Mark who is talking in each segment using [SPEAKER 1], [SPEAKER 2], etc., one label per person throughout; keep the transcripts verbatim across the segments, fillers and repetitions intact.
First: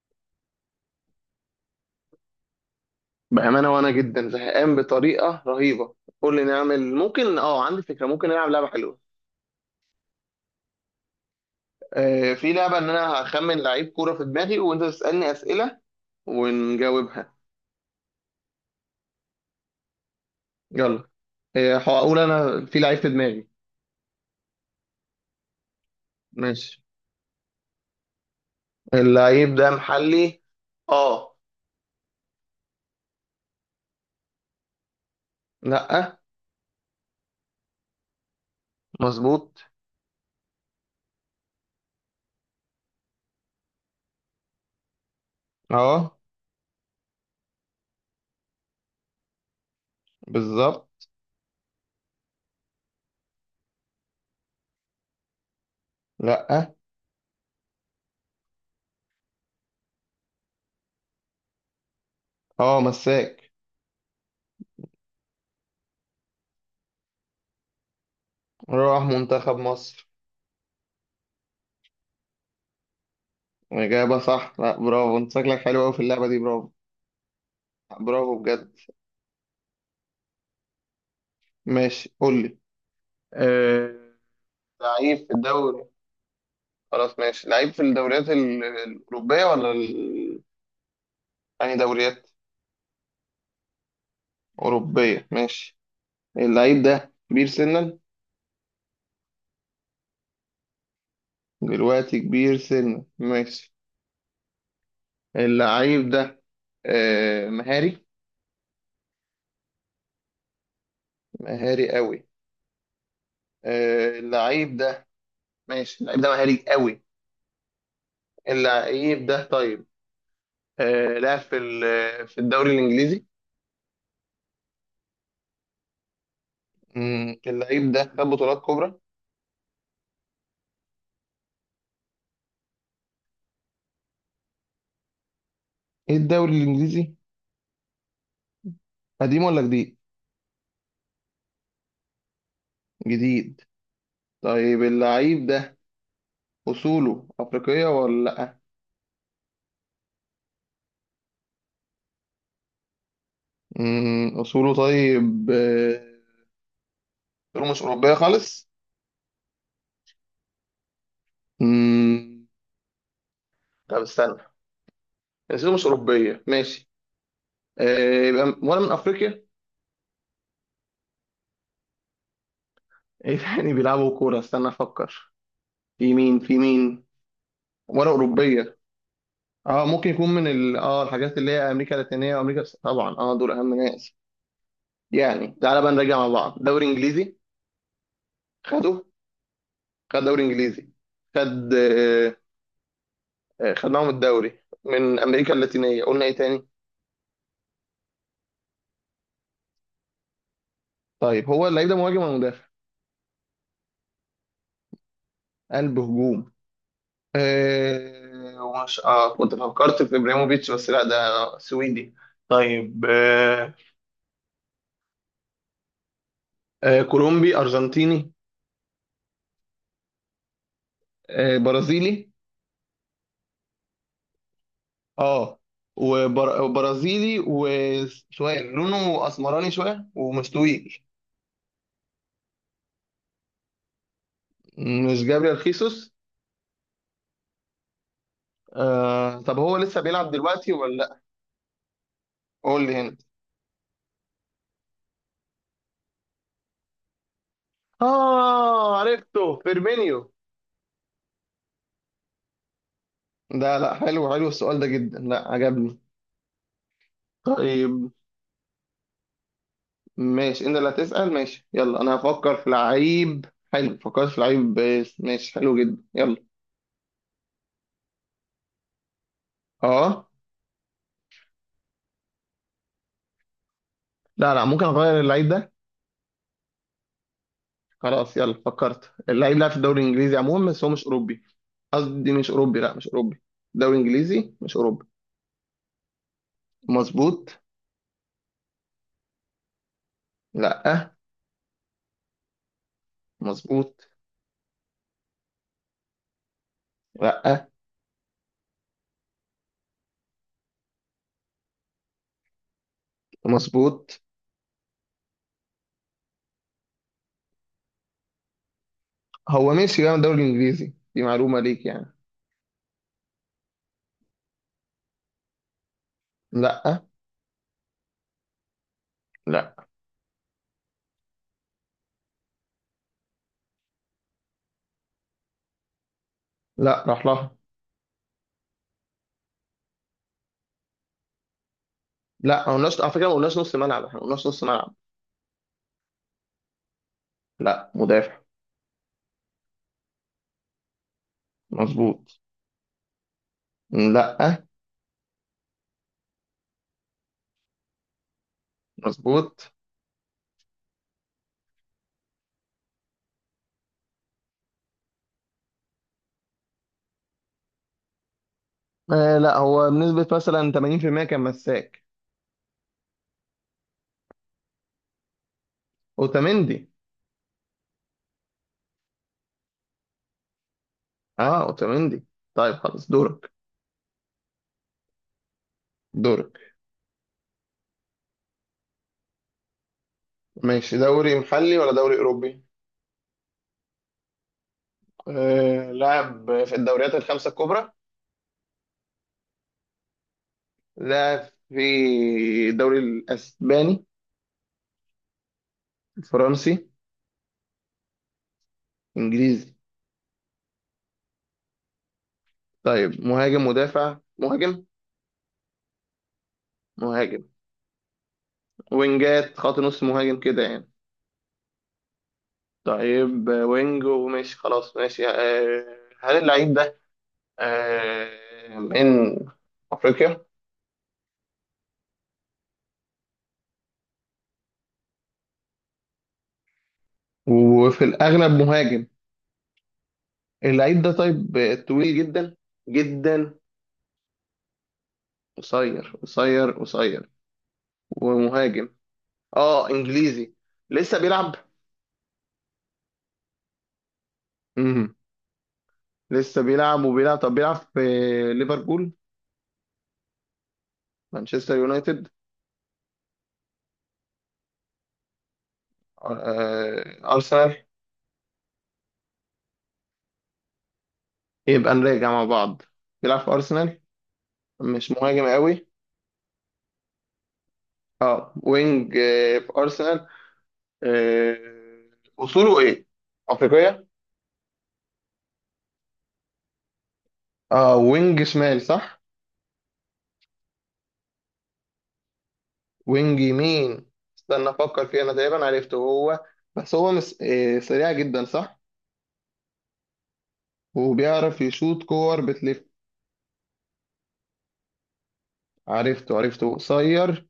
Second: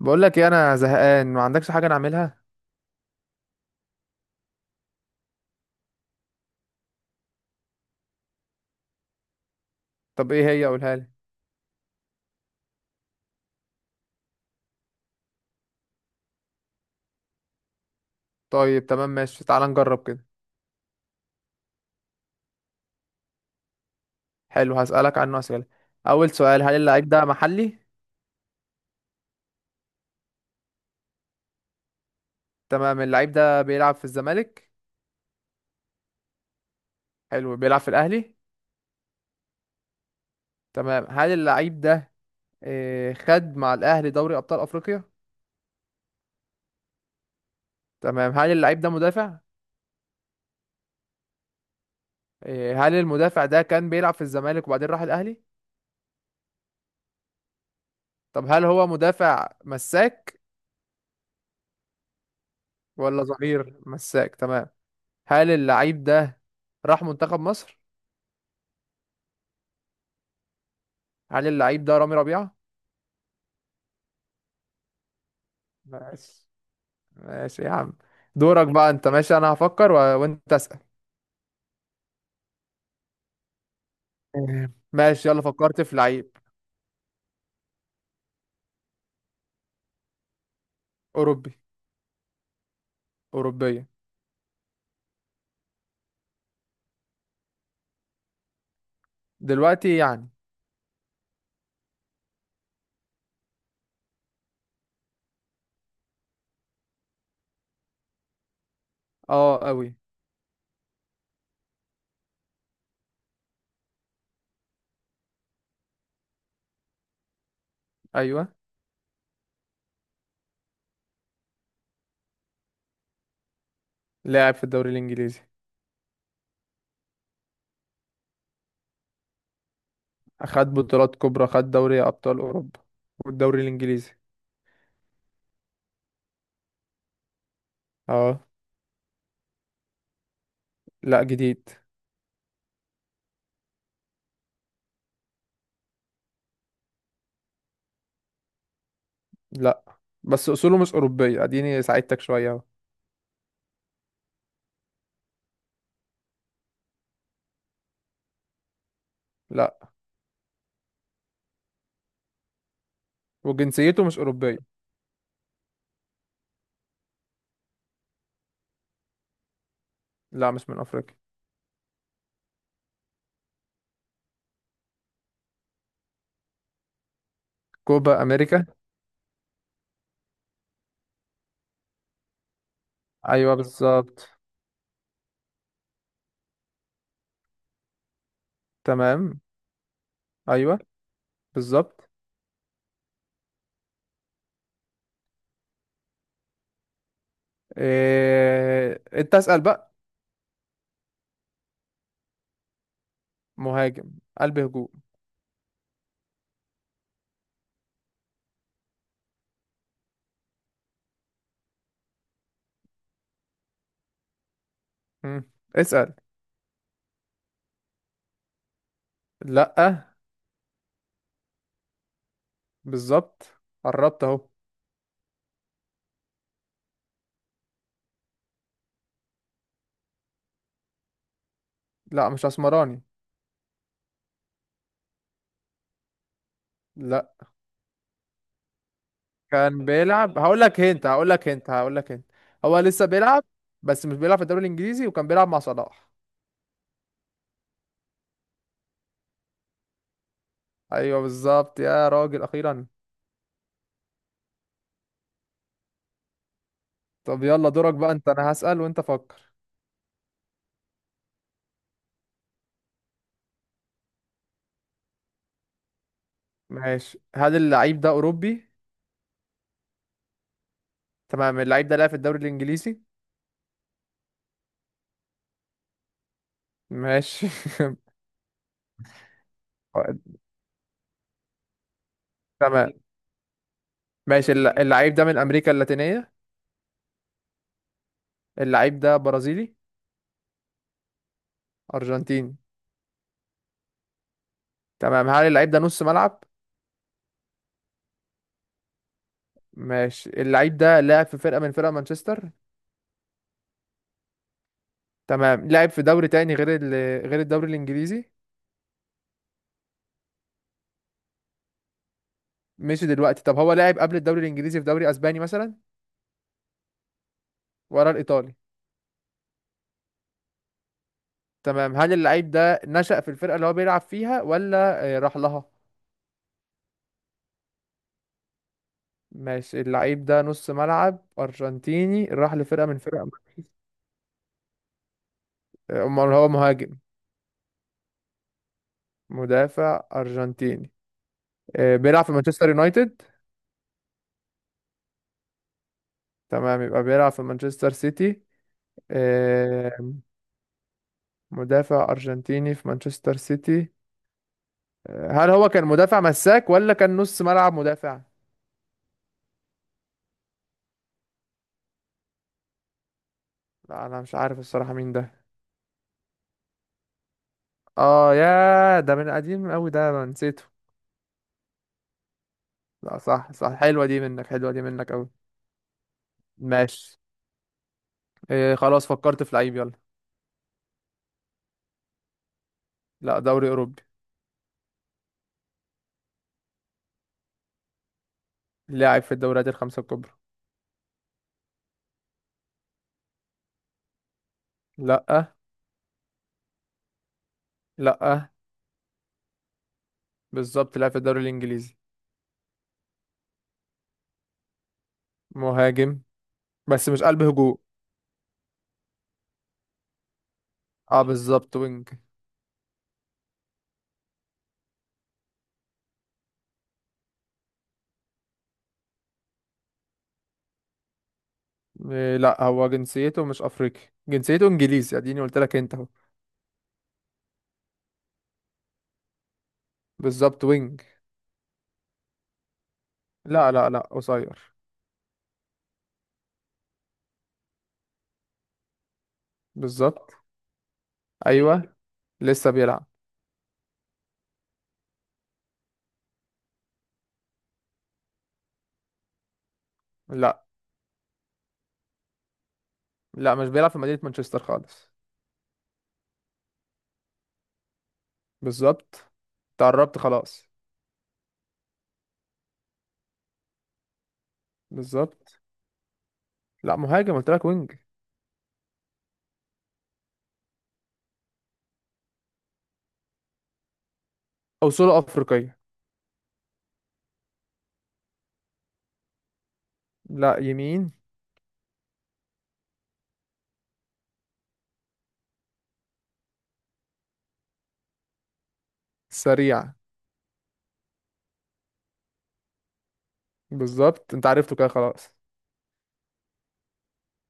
[SPEAKER 1] بقول لك ايه، انا زهقان، ما عندكش حاجه نعملها؟
[SPEAKER 2] بأمانة، وأنا جدا زهقان بطريقة رهيبة. قول لي نعمل، ممكن، اه عندي فكرة، ممكن نلعب لعبة حلوة.
[SPEAKER 1] طب ايه هي؟ قولها لي.
[SPEAKER 2] آه في لعبة إن أنا هخمن لعيب كورة في دماغي وأنت تسألني أسئلة ونجاوبها.
[SPEAKER 1] طيب، تمام، ماشي، تعال نجرب كده.
[SPEAKER 2] يلا. آه هقول أنا في لعيب في دماغي.
[SPEAKER 1] حلو، هسالك عنه اسئله. اول سؤال: هل
[SPEAKER 2] ماشي،
[SPEAKER 1] اللعيب ده محلي؟
[SPEAKER 2] اللعيب ده محلي. اه.
[SPEAKER 1] تمام. اللعيب ده بيلعب في الزمالك؟
[SPEAKER 2] لأ.
[SPEAKER 1] حلو. بيلعب في الاهلي؟
[SPEAKER 2] مظبوط.
[SPEAKER 1] تمام. هل اللعيب ده إيه، خد مع الاهلي دوري ابطال افريقيا؟
[SPEAKER 2] اه.
[SPEAKER 1] تمام. هل اللعيب ده مدافع؟
[SPEAKER 2] بالظبط.
[SPEAKER 1] إيه، هل المدافع ده كان بيلعب في الزمالك وبعدين راح الاهلي؟
[SPEAKER 2] لأ.
[SPEAKER 1] طب هل هو مدافع مساك
[SPEAKER 2] اه
[SPEAKER 1] ولا
[SPEAKER 2] مساك.
[SPEAKER 1] ظهير مساك؟ تمام. هل اللعيب ده راح منتخب مصر؟
[SPEAKER 2] راح منتخب مصر.
[SPEAKER 1] هل اللعيب ده رامي ربيعة؟
[SPEAKER 2] إجابة صح. لأ، برافو، أنت شكلك حلو أوي في اللعبة دي،
[SPEAKER 1] بس؟
[SPEAKER 2] برافو.
[SPEAKER 1] ماشي يا عم.
[SPEAKER 2] برافو
[SPEAKER 1] دورك
[SPEAKER 2] بجد.
[SPEAKER 1] بقى انت. ماشي، انا هفكر و... وانت اسأل.
[SPEAKER 2] ماشي، قول لي. آه،
[SPEAKER 1] آه،
[SPEAKER 2] لعيب
[SPEAKER 1] ماشي،
[SPEAKER 2] في
[SPEAKER 1] يلا فكرت
[SPEAKER 2] الدوري.
[SPEAKER 1] في لعيب.
[SPEAKER 2] خلاص ماشي، لعيب في الدوريات ال- الأوروبية ولا ال...
[SPEAKER 1] اوروبي.
[SPEAKER 2] يعني دوريات
[SPEAKER 1] اوروبية.
[SPEAKER 2] أوروبية. ماشي، اللعيب ده كبير سنا.
[SPEAKER 1] دلوقتي يعني؟
[SPEAKER 2] دلوقتي كبير سنا، ماشي. اللعيب ده، آه، مهاري.
[SPEAKER 1] اه، قوي.
[SPEAKER 2] مهاري قوي. آه، اللعيب ده ماشي، اللعيب ده مهاري قوي.
[SPEAKER 1] ايوه.
[SPEAKER 2] اللعيب ده طيب، آه، لعب في ال- في الدوري الإنجليزي.
[SPEAKER 1] لاعب في الدوري الانجليزي.
[SPEAKER 2] مم، اللعيب ده خد بطولات كبرى.
[SPEAKER 1] خد بطولات كبرى، خد دوري ابطال اوروبا والدوري الانجليزي.
[SPEAKER 2] ايه الدوري الإنجليزي؟
[SPEAKER 1] اه.
[SPEAKER 2] قديم ولا جديد؟
[SPEAKER 1] لا، جديد.
[SPEAKER 2] جديد. طيب اللعيب ده، أصوله أفريقية ولا لأ؟
[SPEAKER 1] لا. بس اصوله مش اوروبية، اديني ساعدتك شوية اهو.
[SPEAKER 2] مم، أصوله طيب، آه، أصوله مش أوروبية خالص؟
[SPEAKER 1] لا،
[SPEAKER 2] مم. طب
[SPEAKER 1] وجنسيته مش
[SPEAKER 2] استنى،
[SPEAKER 1] اوروبية.
[SPEAKER 2] أصوله مش أوروبية ماشي. آه، يبقى م- ولا من أفريقيا؟
[SPEAKER 1] لا، مش من افريقيا.
[SPEAKER 2] إيه تاني بيلعبوا كورة؟ استنى أفكر، في مين في مين. ولا
[SPEAKER 1] كوبا امريكا.
[SPEAKER 2] أوروبية. اه ممكن يكون من ال... اه الحاجات اللي هي امريكا اللاتينيه، وامريكا طبعا، اه دول
[SPEAKER 1] ايوه،
[SPEAKER 2] اهم ناس.
[SPEAKER 1] بالظبط.
[SPEAKER 2] يعني تعالى بقى نرجع مع بعض. دوري انجليزي، خده.
[SPEAKER 1] تمام.
[SPEAKER 2] خد دوري
[SPEAKER 1] ايوه،
[SPEAKER 2] انجليزي. خد،
[SPEAKER 1] بالظبط.
[SPEAKER 2] آه، آه، خدناهم الدوري. من امريكا اللاتينيه. قلنا ايه تاني؟
[SPEAKER 1] إيه... انت اسأل بقى.
[SPEAKER 2] طيب، هو اللعيب ده مهاجم ولا مدافع؟
[SPEAKER 1] مهاجم. قلب هجوم.
[SPEAKER 2] قلب هجوم. آه ومش اه كنت فكرت في ابراهيموفيتش، بس لا، ده سويدي. طيب. آه.
[SPEAKER 1] مم. اسأل.
[SPEAKER 2] آه كولومبي، ارجنتيني.
[SPEAKER 1] لا.
[SPEAKER 2] آه برازيلي.
[SPEAKER 1] بالظبط، قربت اهو.
[SPEAKER 2] اه وبر- وبرازيلي، وشويه لونه اسمراني شويه، ومش طويل.
[SPEAKER 1] لا، مش اسمراني.
[SPEAKER 2] مش جابريل خيسوس؟
[SPEAKER 1] لا.
[SPEAKER 2] آه، طب هو
[SPEAKER 1] كان
[SPEAKER 2] لسه بيلعب
[SPEAKER 1] بيلعب، هقول
[SPEAKER 2] دلوقتي
[SPEAKER 1] لك
[SPEAKER 2] ولا
[SPEAKER 1] هنت،
[SPEAKER 2] لا؟
[SPEAKER 1] هقول لك هنت، هقول لك هنت. هو
[SPEAKER 2] قول لي
[SPEAKER 1] لسه
[SPEAKER 2] هنا.
[SPEAKER 1] بيلعب، بس مش بيلعب في الدوري الانجليزي وكان بيلعب مع صلاح.
[SPEAKER 2] اه عرفته، فيرمينيو.
[SPEAKER 1] ايوه، بالظبط يا راجل، اخيرا.
[SPEAKER 2] ده لا، حلو، حلو السؤال ده جدا، لا عجبني.
[SPEAKER 1] طب يلا، دورك
[SPEAKER 2] طيب
[SPEAKER 1] بقى انت. انا هسأل وانت فكر.
[SPEAKER 2] ماشي، انت اللي هتسأل، ماشي يلا، انا هفكر في لعيب. حلو، فكرت في لعيب، بس ماشي، حلو جدا، يلا.
[SPEAKER 1] ماشي. هل اللعيب ده اوروبي؟
[SPEAKER 2] اه.
[SPEAKER 1] تمام. اللعيب ده لعب في الدوري الانجليزي؟
[SPEAKER 2] لا لا، ممكن اغير اللعيب ده.
[SPEAKER 1] ماشي.
[SPEAKER 2] خلاص يلا، فكرت، اللعيب لعب في الدوري الانجليزي عموما، بس هو مش اوروبي. قصدي مش اوروبي،
[SPEAKER 1] تمام.
[SPEAKER 2] لا مش اوروبي. دوري
[SPEAKER 1] ماشي.
[SPEAKER 2] انجليزي مش
[SPEAKER 1] الل-
[SPEAKER 2] اوروبي.
[SPEAKER 1] اللعيب ده من امريكا اللاتينية؟
[SPEAKER 2] مظبوط.
[SPEAKER 1] اللعيب ده برازيلي؟
[SPEAKER 2] لا.
[SPEAKER 1] ارجنتيني؟
[SPEAKER 2] مظبوط.
[SPEAKER 1] تمام. هل اللعيب ده نص ملعب؟
[SPEAKER 2] لا.
[SPEAKER 1] ماشي. اللعيب ده لاعب في فرقة من فرق مانشستر؟
[SPEAKER 2] مظبوط.
[SPEAKER 1] تمام. لعب في دوري تاني غير ال... غير الدوري الانجليزي؟
[SPEAKER 2] هو ماشي بقى، من الدوري الانجليزي، دي معلومة ليك يعني.
[SPEAKER 1] مش دلوقتي. طب هو لعب قبل الدوري الانجليزي في دوري اسباني مثلا؟
[SPEAKER 2] لا.
[SPEAKER 1] ورا الايطالي؟
[SPEAKER 2] لا.
[SPEAKER 1] تمام. هل اللعيب ده نشأ في الفرقة اللي هو بيلعب فيها ولا آه، راح لها؟
[SPEAKER 2] لا راح لها.
[SPEAKER 1] ماشي. اللعيب ده نص ملعب ارجنتيني راح
[SPEAKER 2] لا ما
[SPEAKER 1] لفرقة من
[SPEAKER 2] قلناش على
[SPEAKER 1] فرق.
[SPEAKER 2] فكره، ما قلناش نص ملعب، احنا ما قلناش نص ملعب.
[SPEAKER 1] امال هو مهاجم؟
[SPEAKER 2] لا، مدافع.
[SPEAKER 1] مدافع ارجنتيني. آه، بيلعب في
[SPEAKER 2] مظبوط.
[SPEAKER 1] مانشستر يونايتد؟
[SPEAKER 2] لا.
[SPEAKER 1] تمام، يبقى بيلعب في مانشستر سيتي.
[SPEAKER 2] مظبوط.
[SPEAKER 1] آه، مدافع أرجنتيني في مانشستر سيتي. آه، هل هو كان مدافع مساك ولا كان نص ملعب مدافع؟
[SPEAKER 2] آه لا، هو بنسبه مثلا ثمانين في المية كان مساك.
[SPEAKER 1] لا انا مش عارف الصراحة مين ده.
[SPEAKER 2] اوتاميندي.
[SPEAKER 1] اه، يا ده من قديم قوي ده، انا نسيته.
[SPEAKER 2] اه، اوتاميندي. طيب خلاص،
[SPEAKER 1] لا
[SPEAKER 2] دورك.
[SPEAKER 1] صح، صح، حلوة دي منك، حلوة دي منك قوي.
[SPEAKER 2] دورك.
[SPEAKER 1] ماشي. آه، خلاص، فكرت في لعيب، يلا.
[SPEAKER 2] ماشي، دوري محلي ولا دوري اوروبي؟
[SPEAKER 1] لا، دوري أوروبي.
[SPEAKER 2] آه لعب في الدوريات الخمسه الكبرى.
[SPEAKER 1] لاعب في الدوريات الخمسة الكبرى.
[SPEAKER 2] لعب في الدوري الاسباني؟
[SPEAKER 1] لا.
[SPEAKER 2] الفرنسي؟
[SPEAKER 1] لا.
[SPEAKER 2] انجليزي.
[SPEAKER 1] بالظبط، لاعب في الدوري الإنجليزي.
[SPEAKER 2] طيب مهاجم، مدافع، مهاجم؟
[SPEAKER 1] مهاجم، بس مش قلب
[SPEAKER 2] مهاجم،
[SPEAKER 1] هجوم.
[SPEAKER 2] وينجات، خط نص مهاجم كده يعني.
[SPEAKER 1] اه، بالظبط وينج.
[SPEAKER 2] طيب آه، وينج، وماشي، خلاص ماشي. آه، هل اللعيب ده آه، من أفريقيا؟
[SPEAKER 1] إيه، لا هو جنسيته مش افريقي. جنسيته انجليزي، اديني قلت لك انت اهو.
[SPEAKER 2] وفي الأغلب مهاجم.
[SPEAKER 1] بالظبط، وينج.
[SPEAKER 2] اللعيب ده طيب، آه، طويل جدا جدا؟
[SPEAKER 1] لا لا لا، قصير.
[SPEAKER 2] قصير، قصير، قصير، ومهاجم، اه
[SPEAKER 1] بالظبط.
[SPEAKER 2] انجليزي. لسه بيلعب.
[SPEAKER 1] ايوه، لسه بيلعب.
[SPEAKER 2] امم لسه بيلعب وبيلعب، طب بيلعب في ليفربول؟
[SPEAKER 1] لا.
[SPEAKER 2] مانشستر يونايتد؟
[SPEAKER 1] لا، مش بيلعب في مدينة مانشستر خالص.
[SPEAKER 2] آه، آه، ارسنال.
[SPEAKER 1] بالظبط. تقربت خلاص.
[SPEAKER 2] يبقى نراجع مع بعض، بيلعب في ارسنال، مش مهاجم
[SPEAKER 1] بالظبط.
[SPEAKER 2] قوي.
[SPEAKER 1] لا، مهاجم قلت لك، وينج.
[SPEAKER 2] اه وينج، آه، في ارسنال. آه، اصوله ايه؟ افريقيه.
[SPEAKER 1] اصوله افريقية.
[SPEAKER 2] اه، وينج شمال صح؟
[SPEAKER 1] لا، يمين.
[SPEAKER 2] وينج يمين. استنى افكر فيه، انا تقريبا عرفته هو، بس هو مس... آه، سريع جدا صح؟
[SPEAKER 1] سريع.
[SPEAKER 2] وبيعرف يشوط كور بتلف.
[SPEAKER 1] بالظبط، انت عرفته كده خلاص.
[SPEAKER 2] عرفته، عرفته، قصير،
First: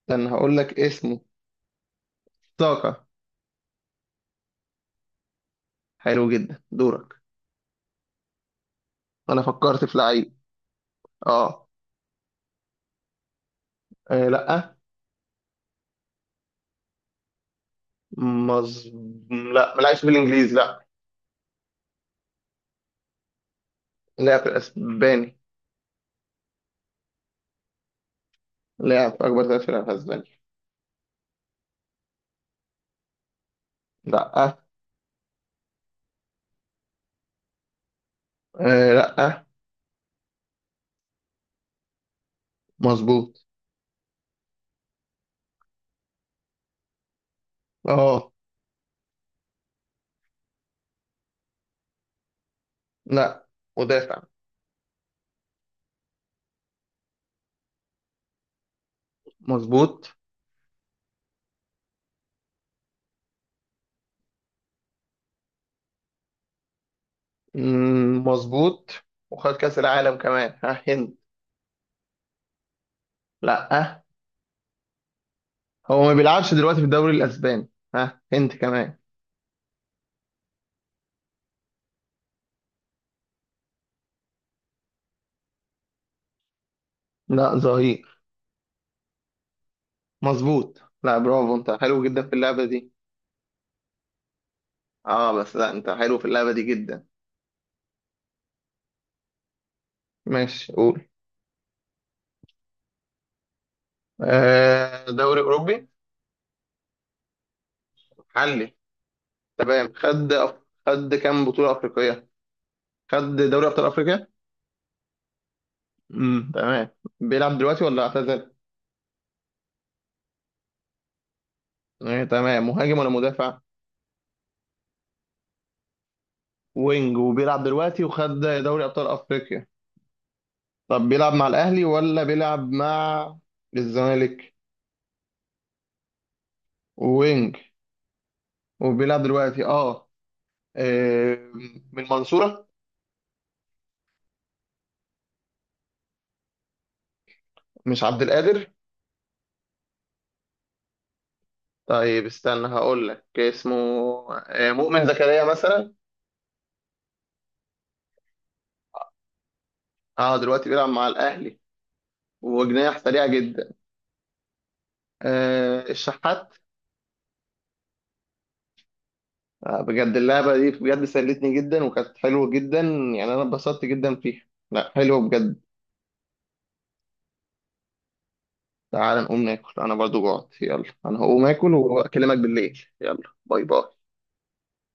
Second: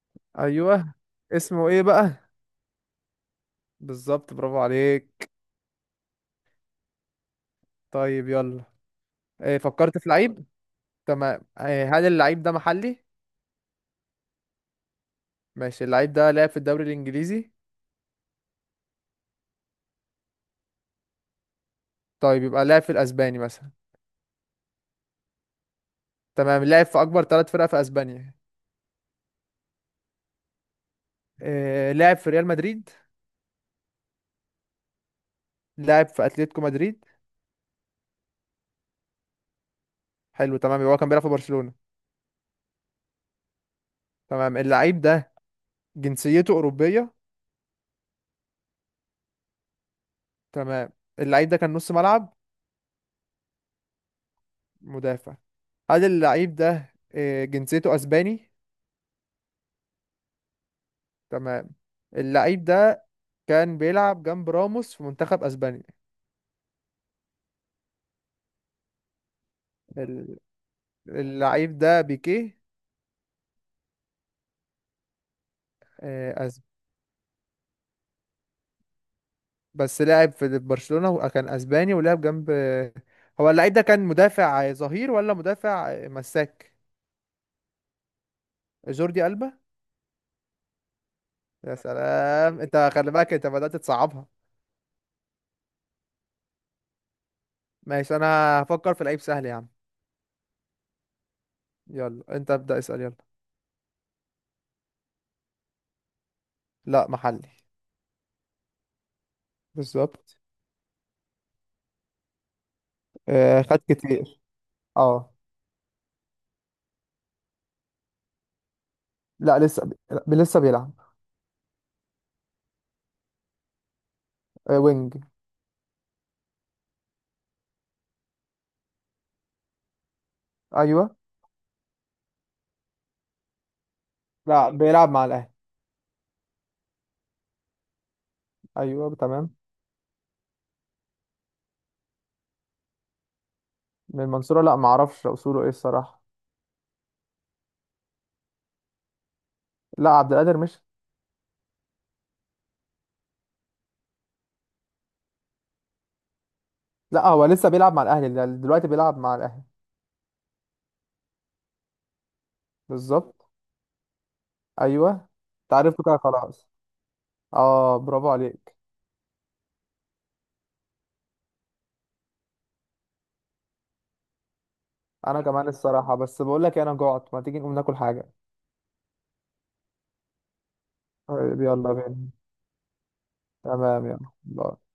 [SPEAKER 2] استنى هقول لك
[SPEAKER 1] ايوه.
[SPEAKER 2] اسمه.
[SPEAKER 1] اسمه ايه بقى؟
[SPEAKER 2] ساكا.
[SPEAKER 1] بالظبط، برافو عليك.
[SPEAKER 2] حلو جدا، دورك.
[SPEAKER 1] طيب، يلا.
[SPEAKER 2] انا
[SPEAKER 1] إيه،
[SPEAKER 2] فكرت
[SPEAKER 1] فكرت
[SPEAKER 2] في
[SPEAKER 1] في
[SPEAKER 2] لعيب.
[SPEAKER 1] لعيب. تمام.
[SPEAKER 2] اه.
[SPEAKER 1] آه، هل اللعيب ده محلي؟
[SPEAKER 2] آه، لا.
[SPEAKER 1] ماشي. اللعيب ده لعب في الدوري الانجليزي؟
[SPEAKER 2] مز... لا ما لعبش في الانجليزي، لا.
[SPEAKER 1] طيب، يبقى لعب في الاسباني مثلا؟
[SPEAKER 2] لعب في الاسباني.
[SPEAKER 1] تمام. لعب في اكبر ثلاث فرق في اسبانيا؟
[SPEAKER 2] لعب في اكبر ثلاث فرق في اسبانيا.
[SPEAKER 1] آه، لعب في ريال مدريد؟
[SPEAKER 2] لا.
[SPEAKER 1] لعب في اتلتيكو مدريد؟
[SPEAKER 2] آه لا.
[SPEAKER 1] حلو، تمام. يبقى هو كان بيلعب في برشلونة.
[SPEAKER 2] مظبوط.
[SPEAKER 1] تمام. اللعيب ده جنسيته اوروبية.
[SPEAKER 2] اه.
[SPEAKER 1] تمام. اللعيب ده كان نص ملعب؟
[SPEAKER 2] لا مدافع.
[SPEAKER 1] مدافع. هل اللعيب ده آه، جنسيته اسباني؟
[SPEAKER 2] مظبوط.
[SPEAKER 1] تمام. اللعيب ده كان بيلعب جنب راموس في منتخب اسبانيا.
[SPEAKER 2] مم، مظبوط. وخد كأس العالم
[SPEAKER 1] ال-
[SPEAKER 2] كمان ها هند.
[SPEAKER 1] اللعيب ده بيكيه؟
[SPEAKER 2] لا. هو ما بيلعبش دلوقتي في الدوري الأسباني ها هند كمان.
[SPEAKER 1] بس لعب في برشلونة وكان اسباني ولعب جنب. هو اللعيب ده كان مدافع ظهير ولا مدافع مساك؟
[SPEAKER 2] لا، ظهير.
[SPEAKER 1] جوردي ألبا.
[SPEAKER 2] مظبوط، لا برافو، انت
[SPEAKER 1] يا
[SPEAKER 2] حلو جدا في
[SPEAKER 1] سلام،
[SPEAKER 2] اللعبة دي.
[SPEAKER 1] انت خلي بالك، انت بدأت تصعبها.
[SPEAKER 2] اه بس لا، انت حلو في اللعبة دي جدا.
[SPEAKER 1] ماشي. انا هفكر في لعيب سهل يا عم.
[SPEAKER 2] ماشي قول.
[SPEAKER 1] يلا انت ابدأ، اسأل يلا.
[SPEAKER 2] آه دوري أوروبي.
[SPEAKER 1] لا، محلي.
[SPEAKER 2] حلي. تمام، خد
[SPEAKER 1] بالظبط.
[SPEAKER 2] أف... خد كام بطولة أفريقية؟ خد
[SPEAKER 1] آه
[SPEAKER 2] دوري
[SPEAKER 1] خد
[SPEAKER 2] أبطال أفريقيا.
[SPEAKER 1] كتير. اه.
[SPEAKER 2] امم تمام، بيلعب دلوقتي ولا اعتزل؟
[SPEAKER 1] لا، لسه. بي... لسه بيلعب.
[SPEAKER 2] إيه تمام، مهاجم ولا مدافع؟
[SPEAKER 1] آه وينج.
[SPEAKER 2] وينج، وبيلعب دلوقتي، وخد دوري ابطال افريقيا. طب
[SPEAKER 1] ايوه.
[SPEAKER 2] بيلعب مع الاهلي ولا بيلعب مع الزمالك؟
[SPEAKER 1] لا، بيلعب مع الاهلي.
[SPEAKER 2] وينج،
[SPEAKER 1] ايوه،
[SPEAKER 2] وبيلعب
[SPEAKER 1] تمام.
[SPEAKER 2] دلوقتي اه. آه، من المنصورة؟
[SPEAKER 1] من المنصورة؟ لا معرفش اصوله ايه الصراحة.
[SPEAKER 2] مش عبد القادر؟
[SPEAKER 1] لا، عبد القادر مش.
[SPEAKER 2] طيب استنى هقول لك اسمه. آه، مؤمن زكريا مثلا.
[SPEAKER 1] لا، هو لسه بيلعب مع الاهلي، ده دلوقتي بيلعب مع الاهلي.
[SPEAKER 2] اه دلوقتي بيلعب مع الاهلي، وجناح سريع
[SPEAKER 1] بالظبط.
[SPEAKER 2] جدا.
[SPEAKER 1] ايوه.
[SPEAKER 2] آه،
[SPEAKER 1] تعرفته كده
[SPEAKER 2] الشحات.
[SPEAKER 1] خلاص. اه، برافو عليك.
[SPEAKER 2] آه بجد، اللعبة دي بجد سلتني جدا وكانت حلوة جدا، يعني انا اتبسطت جدا فيها. لا حلوة
[SPEAKER 1] انا
[SPEAKER 2] بجد.
[SPEAKER 1] كمان الصراحه، بس بقول لك إيه، انا جوعت، ما تيجي نقوم ناكل حاجه؟
[SPEAKER 2] تعال نقوم ناكل، انا برضو جوعت، يلا انا هقوم
[SPEAKER 1] طيب،
[SPEAKER 2] اكل
[SPEAKER 1] يلا بينا.
[SPEAKER 2] واكلمك بالليل، يلا. باي باي.
[SPEAKER 1] تمام، يلا باي.